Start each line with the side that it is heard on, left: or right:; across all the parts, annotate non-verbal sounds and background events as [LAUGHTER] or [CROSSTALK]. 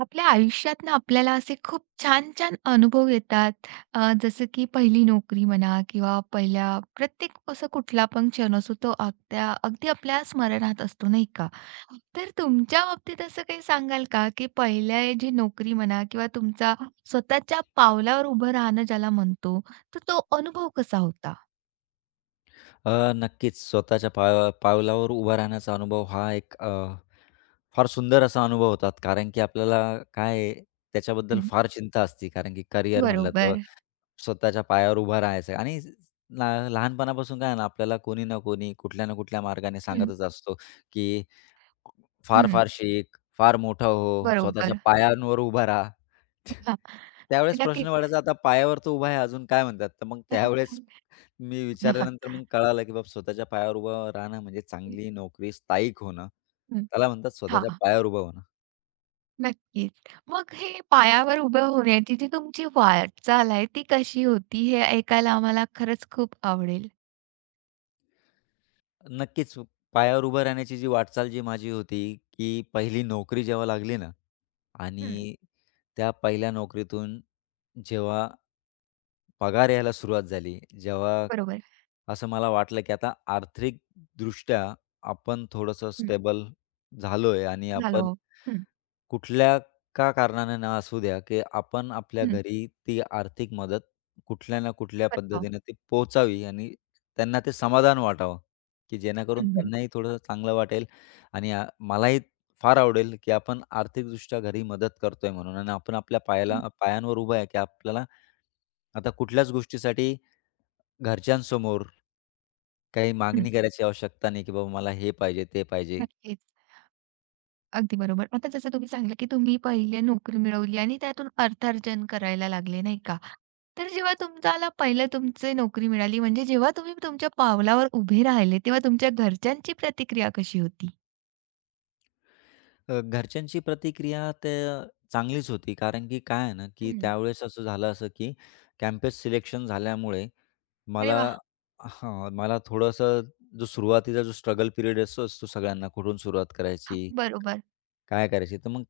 right: आपल्या आयुष्यात ना आपल्याला असे खूप छान-छान अनुभव येतात. जसं की पहिली नोकरी म्हणा किंवा पहिल्या प्रत्येक असा कुठला पण क्षण असो तो अगद्या अगदी आपल्या स्मरणात असतो, नाही का? तर तुमच्या बाबतीत असं काही सांगाल का, की पहिल्या जी नोकरी म्हणा किंवा तुमचा स्वतःच्या पावलावर उभं राहणं ज्याला म्हणतो, तर तो अनुभव कसा होता?
left: नक्कीच स्वतःच्या पावलावर उभा राहण्याचा अनुभव हा एक फार सुंदर असा अनुभव होता. कारण की आपल्याला काय आहे, त्याच्याबद्दल
right: हं.
left: फार चिंता असते. कारण की करिअर म्हटलं तर
right: बरोबर.
left: स्वतःच्या पायावर उभा राहायचं आहे आणि लहानपणापासून काय आहे ना, आपल्याला कोणी ना कोणी, कुठल्या ना कुठल्या मार्गाने
right: हं,
left: सांगतच असतो, की
right: हं.
left: फार-फार शिक, फार मोठा हो, स्वतःच्या
right: बरोबर.
left: पायांवर उभा राहा.
right: हां,
left: त्यावेळेस प्रश्न
right: नक्कीच.
left: पडायचा आता पायावर तो उभा आहे अजून काय म्हणतात? तर मग त्यावेळेस
right: [LAUGHS]
left: मी विचारल्यानंतर मग कळालं, की बाबा स्वतःच्या पायावर उभं राहणं म्हणजे चांगली नोकरी स्थायिक होणं.
right: हं.
left: त्याला म्हणतात स्वतःच्या
right: हां.
left: पायावर उभं होणं.
right: नक्कीच. मग हे पायावर उभं होण्याची जी तुमची वाटचाल आहे, ती कशी होती? हे ऐकायला आम्हाला खरंच खूप आवडेल.
left: नक्कीच पायावर उभं राहण्याची जी वाटचाल जी माझी होती, की पहिली नोकरी जेव्हा लागली ना
right: हं.
left: आणि त्या पहिल्या नोकरीतून जेव्हा पगार यायला सुरुवात झाली, जेव्हा
right: बरोबर.
left: असं मला वाटलं, की आता आर्थिकदृष्ट्या आपण थोडंसं
right: हं.
left: स्टेबल झालोय आणि
right: झालो.
left: आपण
right: हं,
left: कुठल्या का कारणाने ना असू द्या, की आपण आपल्या
right: हं.
left: घरी ती आर्थिक मदत कुठल्या ना कुठल्या
right: बताव.
left: पद्धतीने ती पोहोचावी आणि त्यांना ते समाधान वाटावं, की जेणेकरून
right: हं.
left: त्यांनाही थोडंसं चांगलं वाटेल आणि मलाही फार आवडेल, की आपण आर्थिकदृष्ट्या घरी मदत करतोय म्हणून आणि आपण आपल्या
right: हं,
left: पायांवर उभा आहे, की आपल्याला आता कुठल्याच गोष्टीसाठी घरच्यांसमोर काही
right: हं.
left: मागणी करायची आवश्यकता नाही, की बाबा मला हे पाहिजे, ते पाहिजे.
right: नक्कीच. अगदी बरोबर. आता जसं तुम्ही सांगितलं, की तुम्ही पहिले नोकरी मिळवली आणि त्यातून अर्थार्जन करायला लागले, नाही का? तर जेव्हा तुम्हाला पहिलं तुमची नोकरी मिळाली, म्हणजे जेव्हा तुम्ही तुमच्या पावलावर उभे राहिले, तेव्हा तुमच्या घरच्यांची प्रतिक्रिया कशी होती?
left: घरच्यांची प्रतिक्रिया ते चांगलीच होती. कारण की काय आहे ना, की
right: हं.
left: त्यावेळेस असं झालं असं, की कॅम्पस सिलेक्शन झाल्यामुळे
right: अरे
left: मला
right: वाह!
left: मला थोडंसं जो सुरुवातीचा जो स्ट्रगल पिरियड असतो असतो सगळ्यांना कुठून सुरुवात
right: हां,
left: करायची,
right: बरोबर.
left: काय करायची? तर मग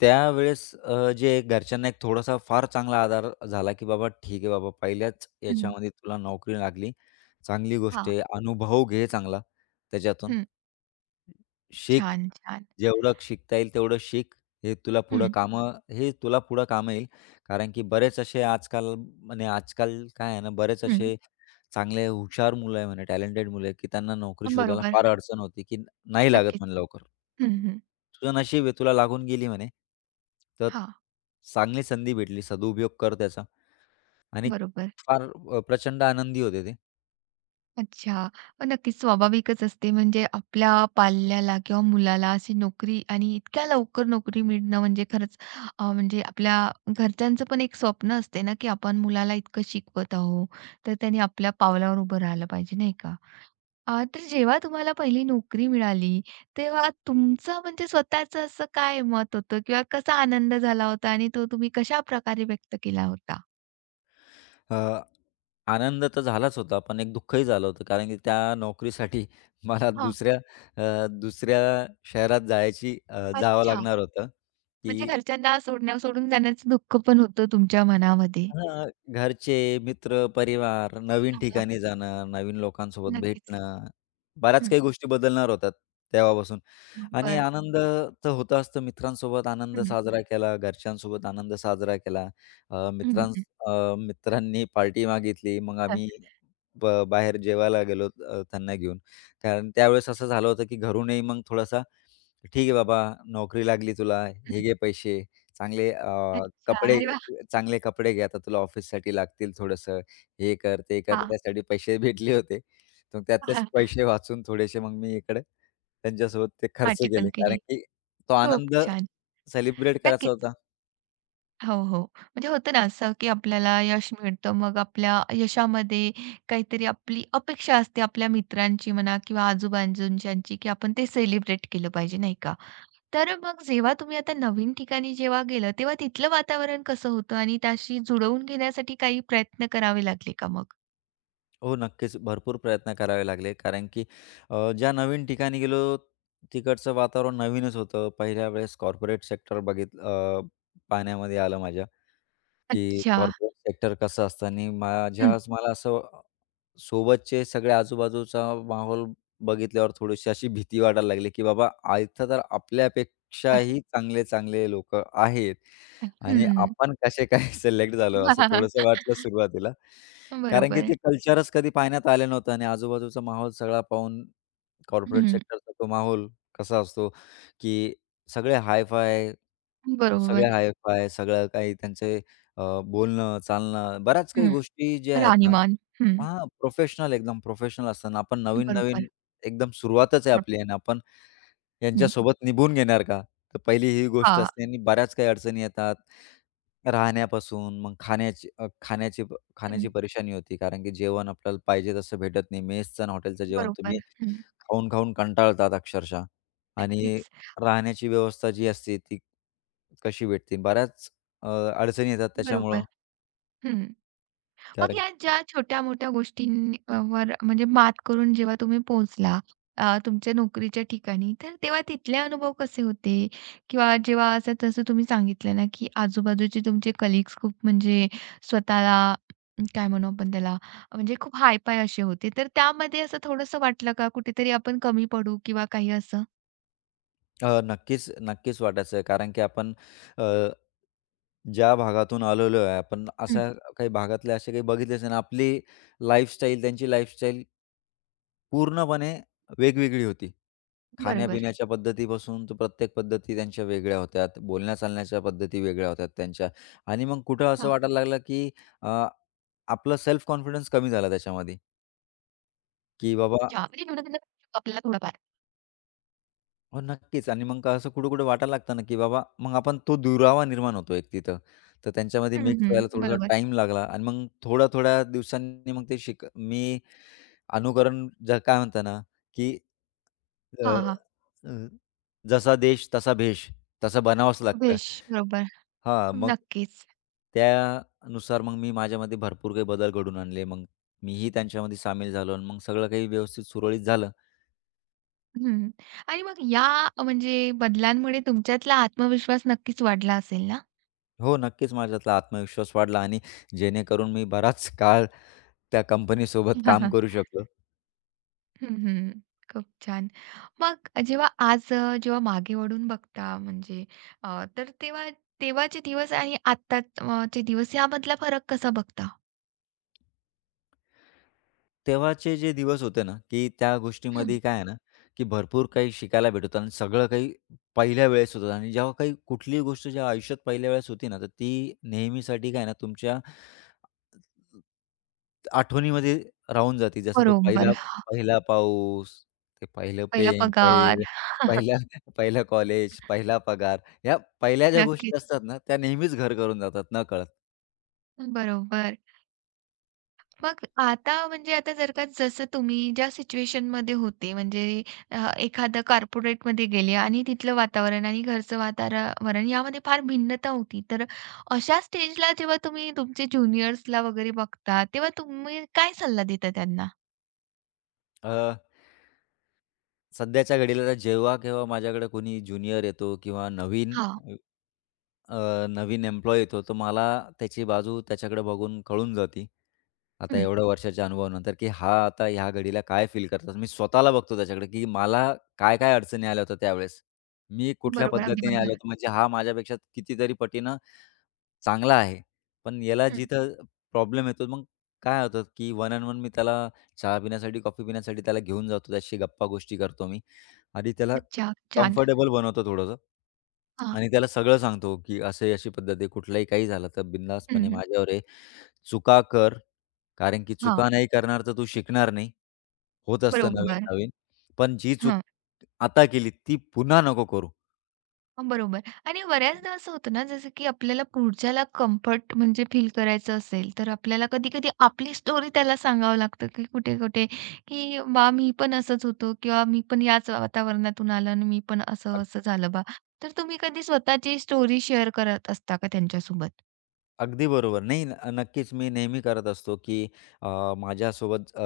left: त्यावेळेस जे घरच्यांना एक थोडासा फार चांगला आधार झाला, की "बाबा ठीक आहे बाबा, पहिल्याच
right: हं,
left: याच्यामध्ये तुला नोकरी लागली. चांगली गोष्ट
right: हां.
left: आहे. अनुभव घे चांगला त्याच्यातून."
right: हं.
left: शिक.
right: छान, छान.
left: जेवढं शिकता येईल तेवढं शिक. हे तुला पुढं
right: हं,
left: कामं हे तुला पुढं कामं येईल. कारण की बरेच असे आजकाल म्हणे आजकाल काय आहे ना, बरेच
right: हं.
left: असे चांगले हुशार मुलं आहे म्हणे, टॅलेंटेड मुलं आहे, की त्यांना नोकरी शोधायला
right: बरोबर.
left: फार अडचण होती, की नाही लागत
right: नक्कीच.
left: म्हणे लवकर.
right: हं,
left: अन्
right: हं.
left: तुझं नशीब आहे तुला लागून गेली म्हणे. तर
right: हां,
left: चांगली संधी भेटली, सदुपयोग कर त्याचा आणि
right: बरोबर.
left: फार प्रचंड आनंदी होते ते.
right: अच्छा. नक्कीच स्वाभाविकच असते म्हणजे आपल्या पाल्याला किंवा मुलाला अशी नोकरी आणि इतक्या लवकर नोकरी मिळणं म्हणजे खरंच म्हणजे आपल्या घरच्यांचं पण एक स्वप्न असते ना, की आपण मुलाला इतकं शिकवत आहोत, तर त्याने आपल्या पावलावर उभं राहिलं पाहिजे, नाही का? तर जेव्हा तुम्हाला पहिली नोकरी मिळाली, तेव्हा तुमचं म्हणजे स्वतःचं असं काय मत होतं किंवा कसा आनंद झाला होता आणि तो तुम्ही कशा कशाप्रकारे व्यक्त केला होता?
left: अ, आनंद तर झालाच होता, पण एक दुःखही झालं होतं. कारण की त्या नोकरीसाठी [LAUGHS] मला
right: हां.
left: दुसऱ्या शहरात जावं
right: अच्छा.
left: लागणार होतं,
right: म्हणजे
left: की
right: घरच्यांना सोडण्या सोडून जाण्याचं दुःख पण होतं तुमच्या मनामध्ये?
left: हां, घरचे, मित्र, परिवार, नवीन
right: हां, हां.
left: ठिकाणी जाणं, नवीन लोकांसोबत
right: नक्कीच.
left: भेटणं, बऱ्याच
right: हं.
left: काही गोष्टी बदलणार होत्या तेव्हापासून. आणि
right: बरं.
left: आनंद तर होताच, तर मित्रांसोबत आनंद
right: हं.
left: साजरा केला, घरच्यांसोबत आनंद साजरा केला. अ,
right: हं,
left: मित्रांस
right: हं.
left: अ, मित्रांनी पार्टी मागितली, मग
right: हं,
left: आम्ही बाहेर जेवायला गेलो त्यांना घेऊन. कारण त्यावेळेस असं झालं होतं, की घरूनही मग थोडासा, "ठीक आहे बाबा, नोकरी लागली तुला, हे
right: हं.
left: घे पैसे. चांगले अ,
right: अच्छा.
left: कपडे
right: अरे वाह!
left: चांगले कपडे घे, आता तुला ऑफिससाठी लागतील थोडंसं. हे कर, ते कर."
right: हां.
left: त्यासाठी पैसे [LAUGHS] भेटले होते. मग त्यातलेच
right: हां.
left: पैसे वाचून थोडेसे मग मी इकडे त्यांच्यासोबत ते खर्च
right: पार्टी
left: केले.
right: पण
left: कारण
right: केली.
left: की तो
right: खूप
left: आनंद
right: छान.
left: सेलिब्रेट करायचा
right: नक्कीच.
left: होता.
right: हो, हो. म्हणजे होतं ना असं, की आपल्याला यश मिळतं. मग आपल्या यशामध्ये काहीतरी आपली अपेक्षा असते आपल्या मित्रांची म्हणा किंवा आजूबाजूच्यांची, की आपण ते सेलिब्रेट केलं पाहिजे, नाही का? तर मग जेव्हा तुम्ही आता नवीन ठिकाणी जेव्हा गेलं, तेव्हा तिथलं वातावरण कसं होतं आणि त्याशी जुळवून घेण्यासाठी काही प्रयत्न करावे लागले का मग?
left: हो, नक्कीच. भरपूर प्रयत्न करावे लागले. कारण की ज्या नवीन ठिकाणी गेलो, तिकडचं वातावरण नवीनच होतं. पहिल्या वेळेस कॉर्पोरेट सेक्टर पाहण्यामध्ये आलं माझ्या, की
right: अच्छा.
left: कॉर्पोरेट सेक्टर कसं असतं आणि
right: हं.
left: माझ्याच मला असं सोबतचे सगळे आजूबाजूचा माहोल बघितल्यावर थोडीशी अशी भीती वाटायला लागली, की बाबा इथं तर आपल्यापेक्षाही चांगले-चांगले लोक आहेत आणि
right: हं.
left: आपण कसे काय [LAUGHS] सिलेक्ट झालो असं थोडंसं
right: [LAUGHS]
left: वाटलं सुरुवातीला. कारण की
right: बरोबर.
left: ते कल्चरच कधी पाहण्यात आलं नव्हतं आणि आजूबाजूचा माहोल सगळा पाहून कॉर्पोरेट
right: हं.
left: सेक्टरचा तो माहोल कसा असतो, की सगळे हाय सगळे
right: बरोबर.
left: हाय सगळं काही त्यांचे बोलणं, चालणं, बऱ्याच काही
right: हं.
left: गोष्टी ज्या आहेत ना
right: राहणीमान. हं.
left: हां, प्रोफेशनल एकदम प्रोफेशनल असताना आपण
right: बरोबर.
left: नवीन-नवीन एकदम सुरुवातच आहे आपली आणि आपण
right: हं.
left: यांच्यासोबत निभून घेणार का? तर पहिली ही गोष्ट
right: हां.
left: असते आणि बऱ्याच काही अडचणी येतात. राहण्यापासून मग खाण्याची अ, खाण्याची खाण्याची परेशानी होती. कारण की जेवण आपल्याला पाहिजे तसं भेटत नाही. मेसचं आणि हॉटेलचं जेवण
right: बरोबर.
left: तुम्ही
right: हं.
left: खाऊन-खाऊन कंटाळतात अक्षरशः आणि
right: नक्कीच.
left: राहण्याची व्यवस्था जी असते ती कशी भेटते? बऱ्याच अ, अडचणी येतात
right: बरोबर.
left: त्याच्यामुळं.
right: हं. मग
left: कारण
right: या ज्या छोट्या-मोठ्या गोष्टींवर म्हणजे मात करून जेव्हा तुम्ही पोहोचला तुमच्या नोकरीच्या ठिकाणी, तर तेव्हा तिथले अनुभव कसे होते? किंवा जेव्हा असं तसं तुम्ही सांगितलं ना, की आजूबाजूचे तुमचे कलीग्स खूप म्हणजे स्वतःला काय म्हणू आपण त्याला, म्हणजे खूप हाय-फाय असे होते. तर त्यामध्ये असं थोडंसं वाटलं का कुठेतरी आपण कमी पडू किंवा काही असं?
left: नक्कीच, नक्कीच वाटायचं कारण की आपण अ ज्या भागातून आलेलो आहे आपण,
right: हं.
left: अशा काही भागातले असे काही बघितलेच नाही आणि आपली लाईफस्टाईल, त्यांची लाईफस्टाईल पूर्णपणे वेगवेगळी होती.
right: बरोबर.
left: खाण्यापिण्याच्या पद्धतीपासून तर प्रत्येक पद्धती त्यांच्या वेगळ्या होत्या. बोलण्या-चालण्याच्या पद्धती वेगळ्या होत्या त्यांच्या. आणि मग कुठं असं
right: हां.
left: वाटायला लागलं, की अ, आपलं सेल्फ कॉन्फिडन्स कमी झाला त्याच्यामध्ये, की बाबा.
right: अच्छा. म्हणजे न्यूनगंड आपल्याला थोडाफार.
left: हो, नक्कीच. आणि मग का असं कुठं-कुठं वाटायला लागतं ना, की बाबा मग आपण तो दुरावा निर्माण होतो एक तिथं. तर त्यांच्यामध्ये
right: हं,
left: मिक्स व्हायला
right: हं.
left: थोडासा
right: बरोबर.
left: टाईम लागला आणि मग थोड्या-थोड्या दिवसांनी मग ते मी अनुकरण काय म्हणता ना, की अ,
right: हां, हां.
left: अ, जसा देश तसा भेष, तसं बनावंच लागतं.
right: वेश, बरोबर.
left: हां, मग
right: नक्कीच.
left: त्यानुसार मग मी माझ्यामध्ये भरपूर काही बदल घडून आणले. मग मीही त्यांच्यामध्ये सामील झालो आणि मग सगळं काही व्यवस्थित सुरळीत झालं.
right: हं. आणि मग या म्हणजे बदलांमुळे तुमच्यातला आत्मविश्वास नक्कीच वाढला असेल ना?
left: हो, नक्कीच माझ्यातला आत्मविश्वास वाढला आणि जेणेकरून मी बराच काळ त्या कंपनीसोबत काम करू
right: [LAUGHS]
left: शकलो.
right: हं. खूप छान. मग जेव्हा आज जेव्हा मागे वळून बघता म्हणजे तर तेव्हा तेव्हाचे दिवस आणि आत्ताचे दिवस यामधला फरक कसा बघता?
left: तेव्हाचे जे दिवस होते ना, की त्या
right: हं.
left: गोष्टीमध्ये काय आहे ना, की भरपूर काही शिकायला भेटत होतं आणि सगळं काही पहिल्या वेळेस होतं आणि जेव्हा काही कुठलीही गोष्ट जेव्हा आयुष्यात पहिल्या वेळेस होती ना, तर ती नेहमीसाठी काय आहे ना तुमच्या आठवणीमध्ये राहून जाते. जसा तो पहिला
right: बरोबर.
left: पहिला पाऊस, ते पहिलं
right: पहिला
left: प्रेम,
right: पगार.
left: पहिला
right: [LAUGHS]
left: पहिलं कॉलेज, पहिला पगार. ह्या पहिल्या ज्या
right: नक्कीच.
left: गोष्टी असतात ना, त्या नेहमीच घर करून जातात नकळत.
right: बरोबर. मग आता म्हणजे आता जर का जसं तुम्ही ज्या सिच्युएशनमध्ये होते म्हणजे एखादं कॉर्पोरेटमध्ये गेले आणि तिथलं वातावरण आणि घरचं वातावरण यामध्ये फार भिन्नता होती. तर अशा स्टेजला जेव्हा तुम्ही तुमचे ज्युनियर्सला वगैरे बघता, तेव्हा तुम्ही काय सल्ला देता त्यांना?
left: अ, सध्याच्या घडीला जेव्हा-केव्हा माझ्याकडे कोणी ज्युनियर येतो किंवा नवीन
right: हां.
left: अ, नवीन एम्प्लॉयी येतो, तर मला त्याची बाजू त्याच्याकडे बघून कळून जाती. आता
right: हं.
left: एवढ्या वर्षाच्या अनुभवानंतर, की हा आता ह्या घडीला काय फील करतात. मी स्वतःला बघतो त्याच्याकडे, की मला काय-काय अडचणी आल्या होत्या त्यावेळेस. मी कुठल्या
right: बरोबर. अगदी
left: पद्धतीने आलो
right: बरोबर.
left: होतो. म्हणजे हा माझ्यापेक्षा कितीतरी पटीनं चांगला आहे. पण याला
right: हं.
left: जिथं प्रॉब्लेम येतो, मग काय होतं, की वन अँड वन मी त्याला चहा पिण्यासाठी, कॉफी पिण्यासाठी त्याला घेऊन जातो. त्याच्याशी गप्पा गोष्टी करतो मी आणि त्याला
right: अच्छा. छान.
left: कम्फर्टेबल बनवतो थोडंसं
right: हां.
left: आणि त्याला सगळं सांगतो, की अशी अशी पद्धत आहे. कुठलाही काही झालं तर
right: हं,
left: बिंदासपणे
right: हं.
left: माझ्यावर आहे. चुका कर, कारण की चुका नाही करणार तर तू शिकणार नाही. होत असतं
right: बरोबर.
left: नवीन-नवीन. पण जी चूक
right: हां.
left: आता केली ती पुन्हा नको करू.
right: बरोबर आणि बऱ्याचदा असं होतं ना, जसं की आपल्याला पुढच्याला कम्फर्ट म्हणजे फील करायचं असेल, तर आपल्याला कधी-कधी आपली स्टोरी त्याला सांगावं लागतं, की कुठे-कुठे, की "बा, मी पण असंच होतो" किंवा "मी पण याच वातावरणातून आलो आणि मी पण असं-असं झालं बा." तर तुम्ही कधी स्वतःची स्टोरी शेअर करत असता का त्यांच्यासोबत?
left: अगदी बरोबर. नाही, नक्कीच मी नेहमी करत असतो, की अ, माझ्यासोबत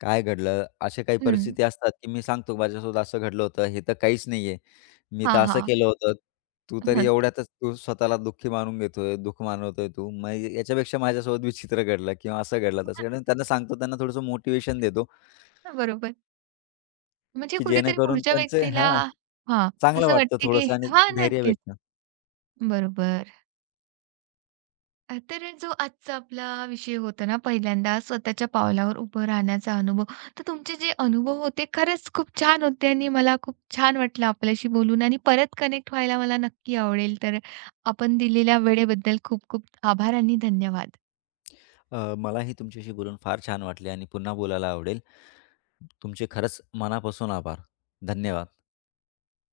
left: काय घडलं, अशा काही
right: हं.
left: परिस्थिती असतात, की मी सांगतो माझ्यासोबत असं घडलं होतं, हे तर काहीच नाहीये. मी तर
right: हां,
left: असं
right: हां.
left: केलं होतं. तू तरी एवढ्यातच तू स्वतःला दुःखी मानून घेतोय, दुःख मानवतोय तू. मग याच्यापेक्षा माझ्यासोबत विचित्र घडलं किंवा असं घडलं, तसं घडलं.
right: [LAUGHS]
left: त्यांना सांगतो, त्यांना थोडंसं मोटिव्हेशन देतो,
right: बरोबर. म्हणजे
left: की
right: कुठेतरी
left: जेणेकरून
right: पुढच्या
left: त्यांचे
right: व्यक्तीला हां,
left: चांगलं
right: असं
left: वाटतं
right: वाटते की
left: थोडंसं आणि
right: हां,
left: धैर्य
right: नक्कीच.
left: भेटतं.
right: बरोबर. तर जो आजचा आपला विषय होता ना, पहिल्यांदा स्वतःच्या पावलावर उभं राहण्याचा अनुभव. तर तुमचे जे अनुभव होते खरंच खूप छान होते आणि मला खूप छान वाटलं आपल्याशी बोलून आणि परत कनेक्ट व्हायला मला नक्की आवडेल. तर आपण दिलेल्या वेळेबद्दल खूप खूप आभार आणि धन्यवाद.
left: मलाही तुमच्याशी बोलून फार छान वाटले आणि पुन्हा बोलायला आवडेल. तुमचे खरंच मनापासून आभार. धन्यवाद.